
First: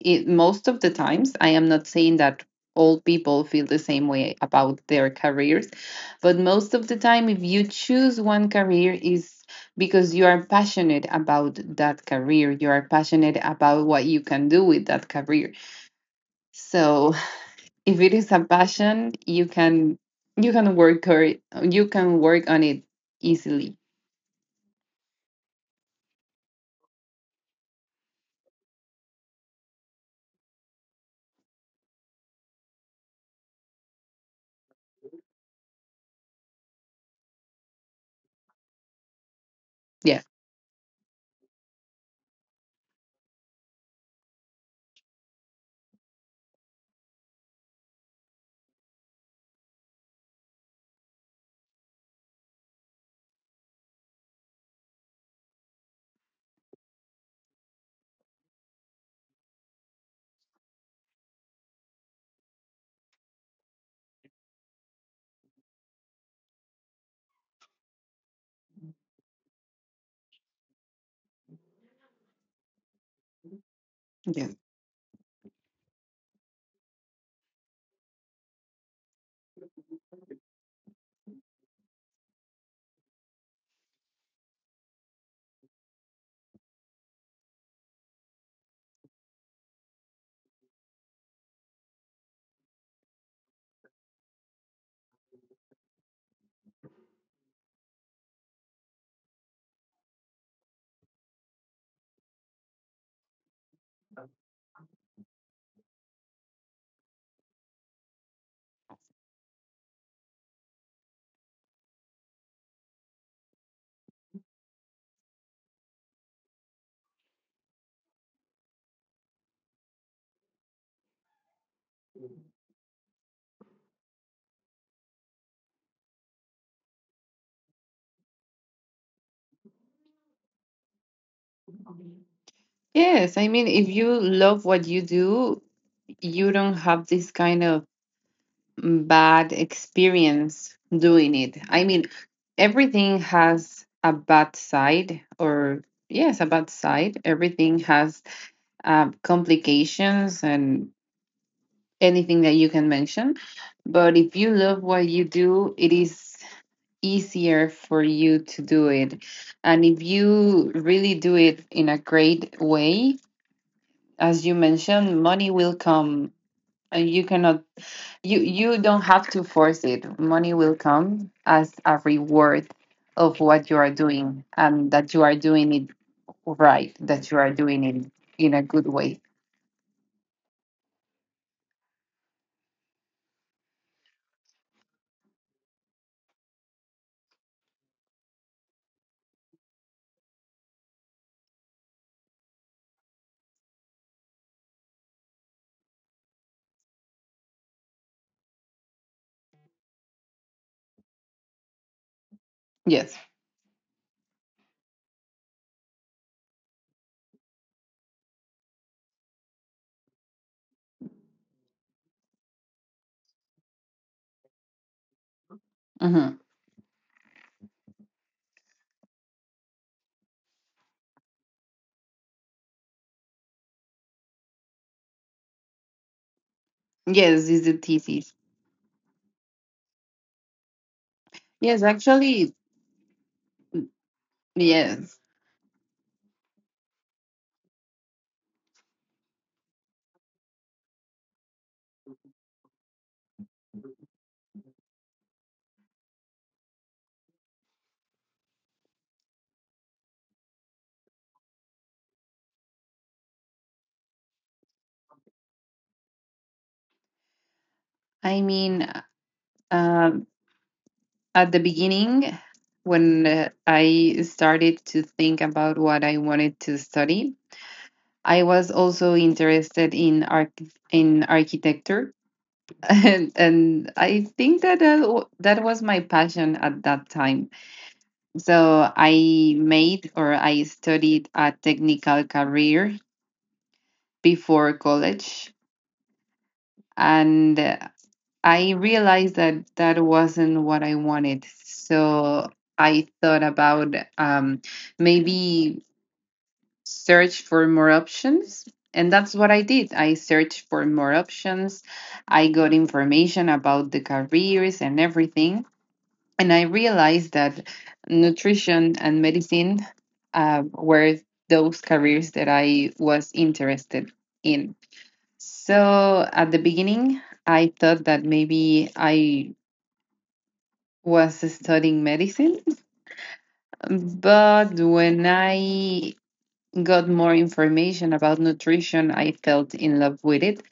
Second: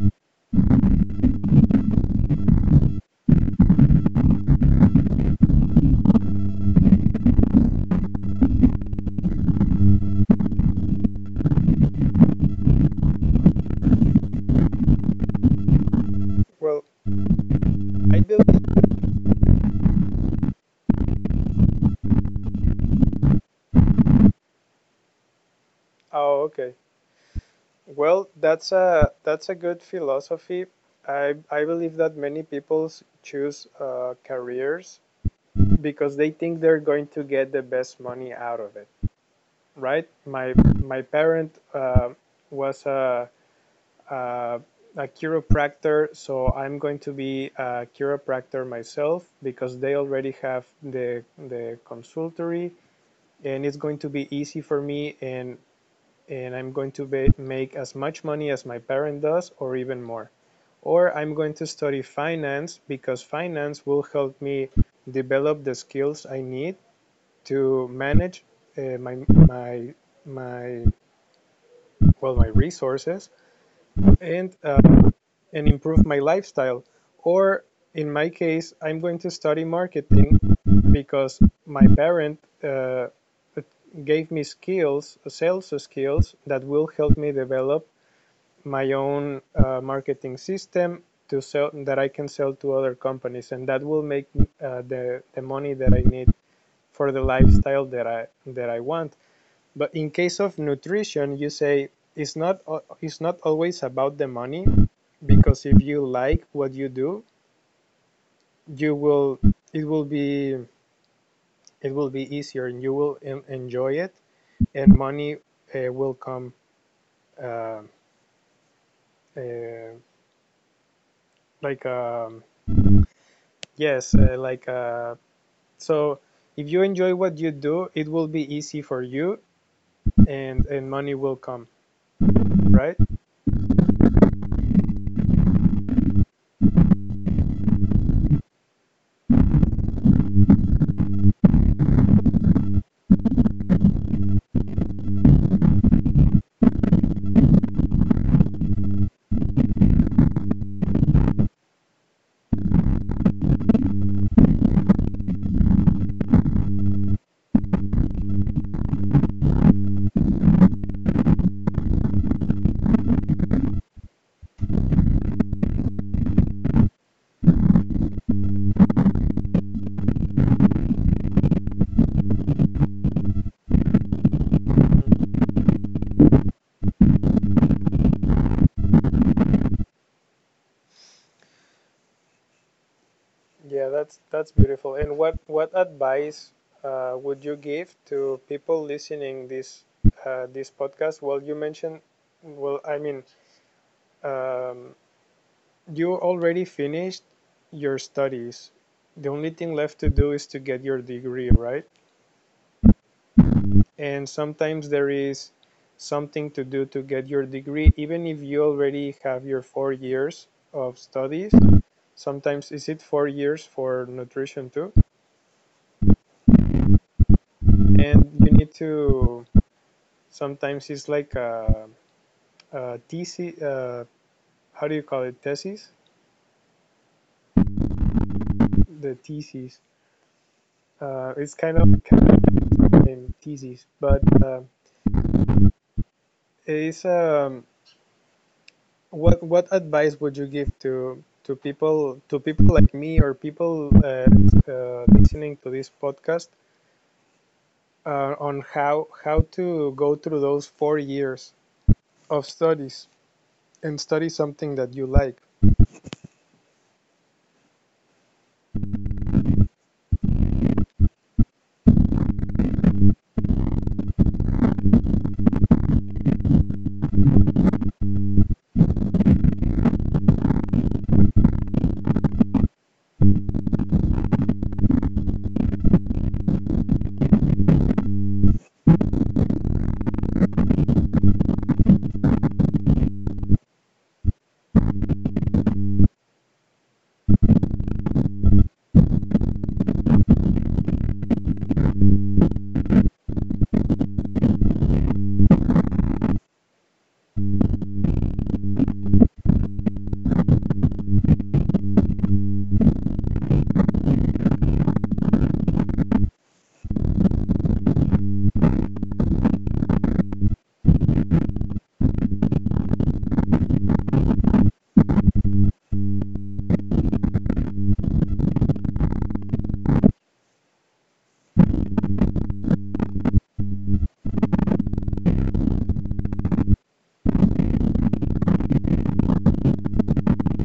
Speaker 2: it, most of the times, I am not saying that all people feel the same way about their careers, but most of the time, if you choose one career, is because you are passionate about that career. You are passionate about what you can do with that career.
Speaker 1: Well,
Speaker 2: So if it
Speaker 1: I
Speaker 2: is a
Speaker 1: believe.
Speaker 2: passion, you can work or you can work on it easily.
Speaker 1: Oh, okay. Well, that's a, that's a good philosophy. I believe that many people choose careers because they think they're going to get the best money out of it, right?
Speaker 2: Yeah.
Speaker 1: My parent was a, uh, a chiropractor, so I'm going to be a chiropractor myself because they already have the consultory, and it's going to be easy for me, and I'm going to be, make as much money as my parent does, or even more. Or I'm going to study finance, because finance will help me develop the skills I need to manage uh, my my my well, my resources,
Speaker 2: Yeah.
Speaker 1: and uh, and improve my lifestyle. Or in my case, I'm going to study marketing, because my parent gave me skills, sales skills that will help me develop my own marketing system to sell, that I can sell to other companies, and that will make the money that I need for the lifestyle that I, that I want. But in case of nutrition, you say it's not it's not always about the money, because if you like what you do, you will, it will be, it will be easier, and you will enjoy it, and money will come, uh, uh, like um, yes uh, like uh, so if you enjoy what you do, it will be easy for you, and money will come, right?
Speaker 2: Yes, I mean, if you love what you do, you don't have this kind of bad experience doing it. I mean, everything has a bad side, or yes, a bad side. Everything has complications and anything that you can mention. But if you love what you do, it is easier for you to do it. And if you really do it in a great way, as you mentioned, money will come. And you cannot you you don't have to force it. Money will come as a reward of what you are doing, and that you are doing it right, that you are doing it in a good way.
Speaker 1: Yeah, that's beautiful. And what advice would you give to people listening this, this podcast? Well, you mentioned, well, I mean, um, you already finished your studies. The only thing left to do is to get your degree, right?
Speaker 2: Yes.
Speaker 1: And sometimes there is something to do to get your degree, even if you already have your 4 years of studies. Sometimes, is it 4 years for nutrition too?
Speaker 2: Mm-hmm.
Speaker 1: And you need to, sometimes it's like a thesis. How do you call it? Thesis.
Speaker 2: Yes, is the thesis.
Speaker 1: The thesis. It's
Speaker 2: Yes,
Speaker 1: kind of
Speaker 2: actually,
Speaker 1: in thesis, but
Speaker 2: yes.
Speaker 1: it's. What advice would you give to people, to people like me, or people listening to this podcast, on how to go through those 4 years of studies, and study something that you like?
Speaker 2: I mean, uh, at the beginning, when I started to think about what I wanted to study, I was also interested in in architecture *laughs* and I think that that was my passion at that time. So I made, or I studied, a technical career before college. And I realized that that wasn't what I wanted. So I thought about maybe search for more options. And that's what I did. I searched for more options. I got information about the careers and everything. And I realized that nutrition and medicine were those careers that I was interested in. So at the beginning, I thought that maybe I was studying medicine. But when I got more information about nutrition, I felt in love with it.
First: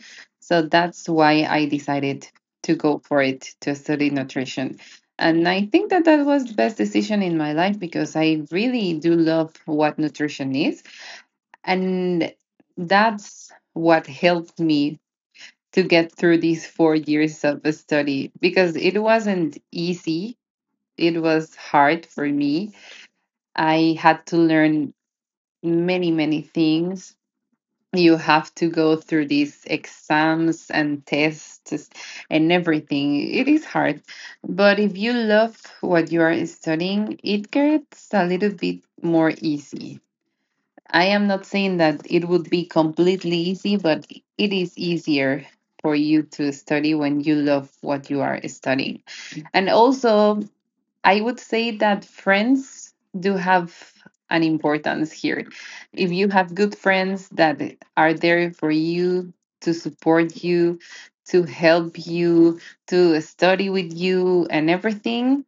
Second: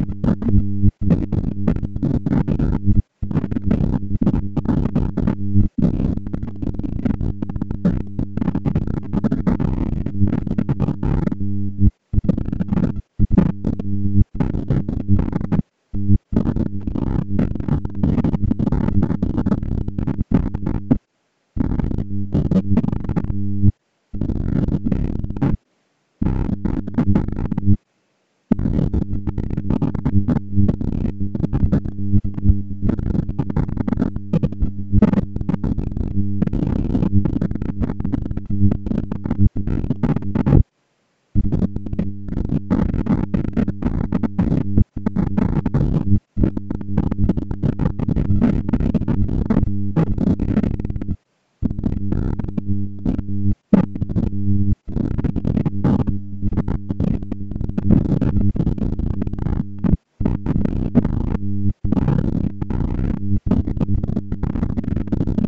Speaker 2: So that's why I decided to go for it, to study nutrition. And I think that that was the best decision in my life because I really do love what nutrition is. And that's what helped me to get through these 4 years of study, because it wasn't easy. It was hard for me. I had to learn many, many things. You have to go through these exams and tests and everything. It is hard. But if you love what you are studying, it gets a little bit more easy. I am not saying that it would be completely easy, but it is easier for you to study when you love what you are studying. And also, I would say that friends do have an importance here. If you have good friends that are there for you, to support you, to help you, to study with you, and everything,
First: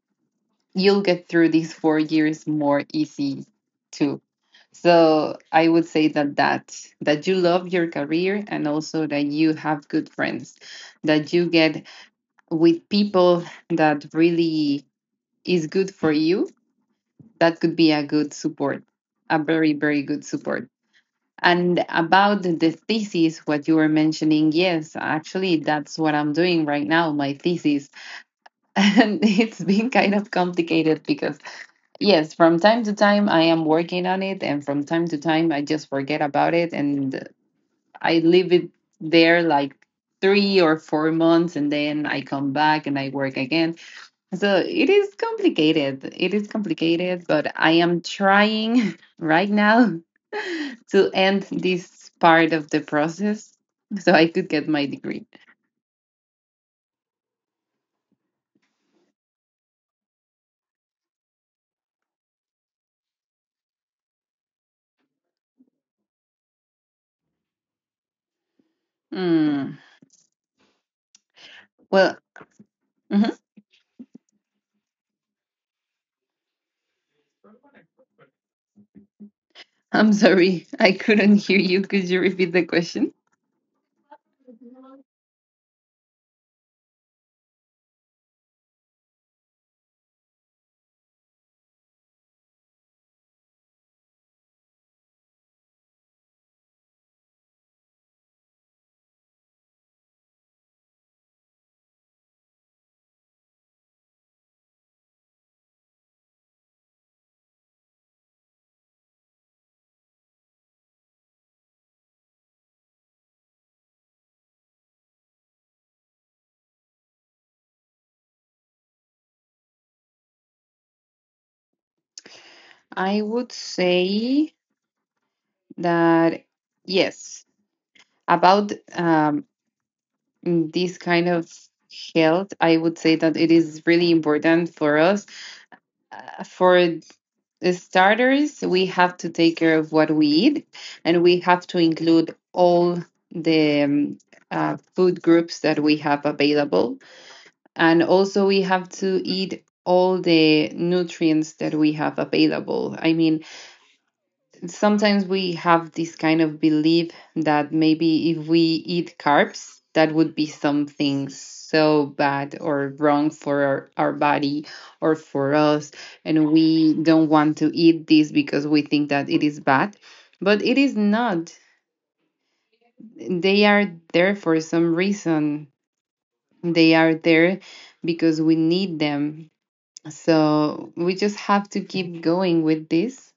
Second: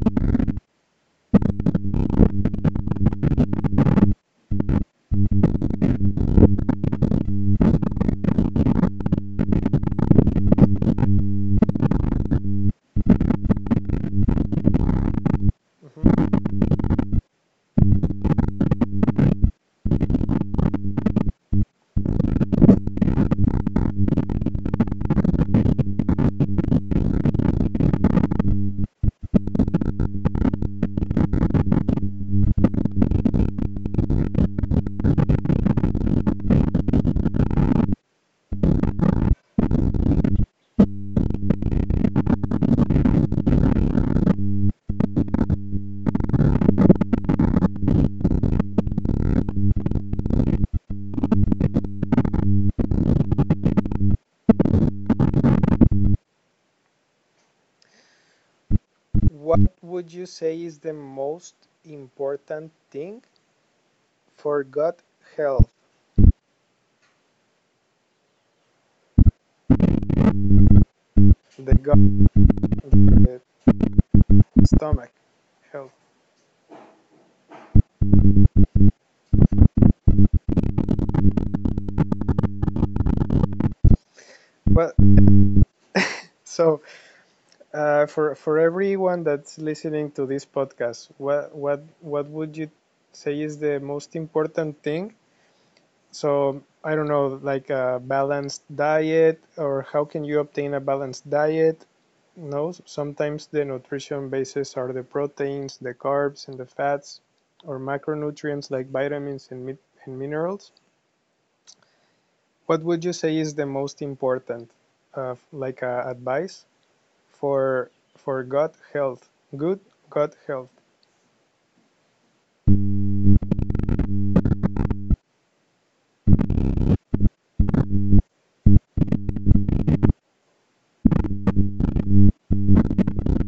Speaker 2: you'll get through these 4 years more easy too. So I would say that that you love your career, and also that you have good friends, that you get with people that really is good for
Speaker 1: Mm-hmm.
Speaker 2: you, that could be a good support, a very, very good support. And about the thesis, what you were mentioning, yes, actually, that's what I'm doing right now, my thesis. *laughs* And it's been kind of complicated because, yes, from time to time I am working on it, and from time to time I just forget about it and I leave it there like 3 or 4 months, and then I come back and I work again. So it is complicated. It is complicated, but I am trying *laughs* right now to end this part of the process, so I could get my degree.
Speaker 1: What would you say is the most important thing for gut health?
Speaker 2: Mm.
Speaker 1: The gut,
Speaker 2: Well, mhm.
Speaker 1: the stomach health.
Speaker 2: I'm sorry, *laughs* I couldn't hear you. Could you repeat the question?
Speaker 1: Well, so for everyone that's listening to this podcast, what would you say is the most important thing? So I don't know, like a balanced diet, or how can you obtain a balanced diet? No, sometimes the nutrition bases are the proteins, the carbs, and the fats, or macronutrients like vitamins and, mi- and minerals. What would you say is the most important, advice for for gut health, good gut health?
Speaker 2: I would say that yes, about this kind of health, I would say that it is really important for us. For the starters, we have to take care of what we eat, and we have to include all the food groups that we have available. And also, we have to eat all the nutrients that we have available. I mean, sometimes we have this kind of belief that maybe if we eat carbs, that would be something so bad or wrong for our body or for us. And we don't want to eat this because we think that it is bad. But it is not. They are there for some reason. They are there because we need them. So we just have to keep going with this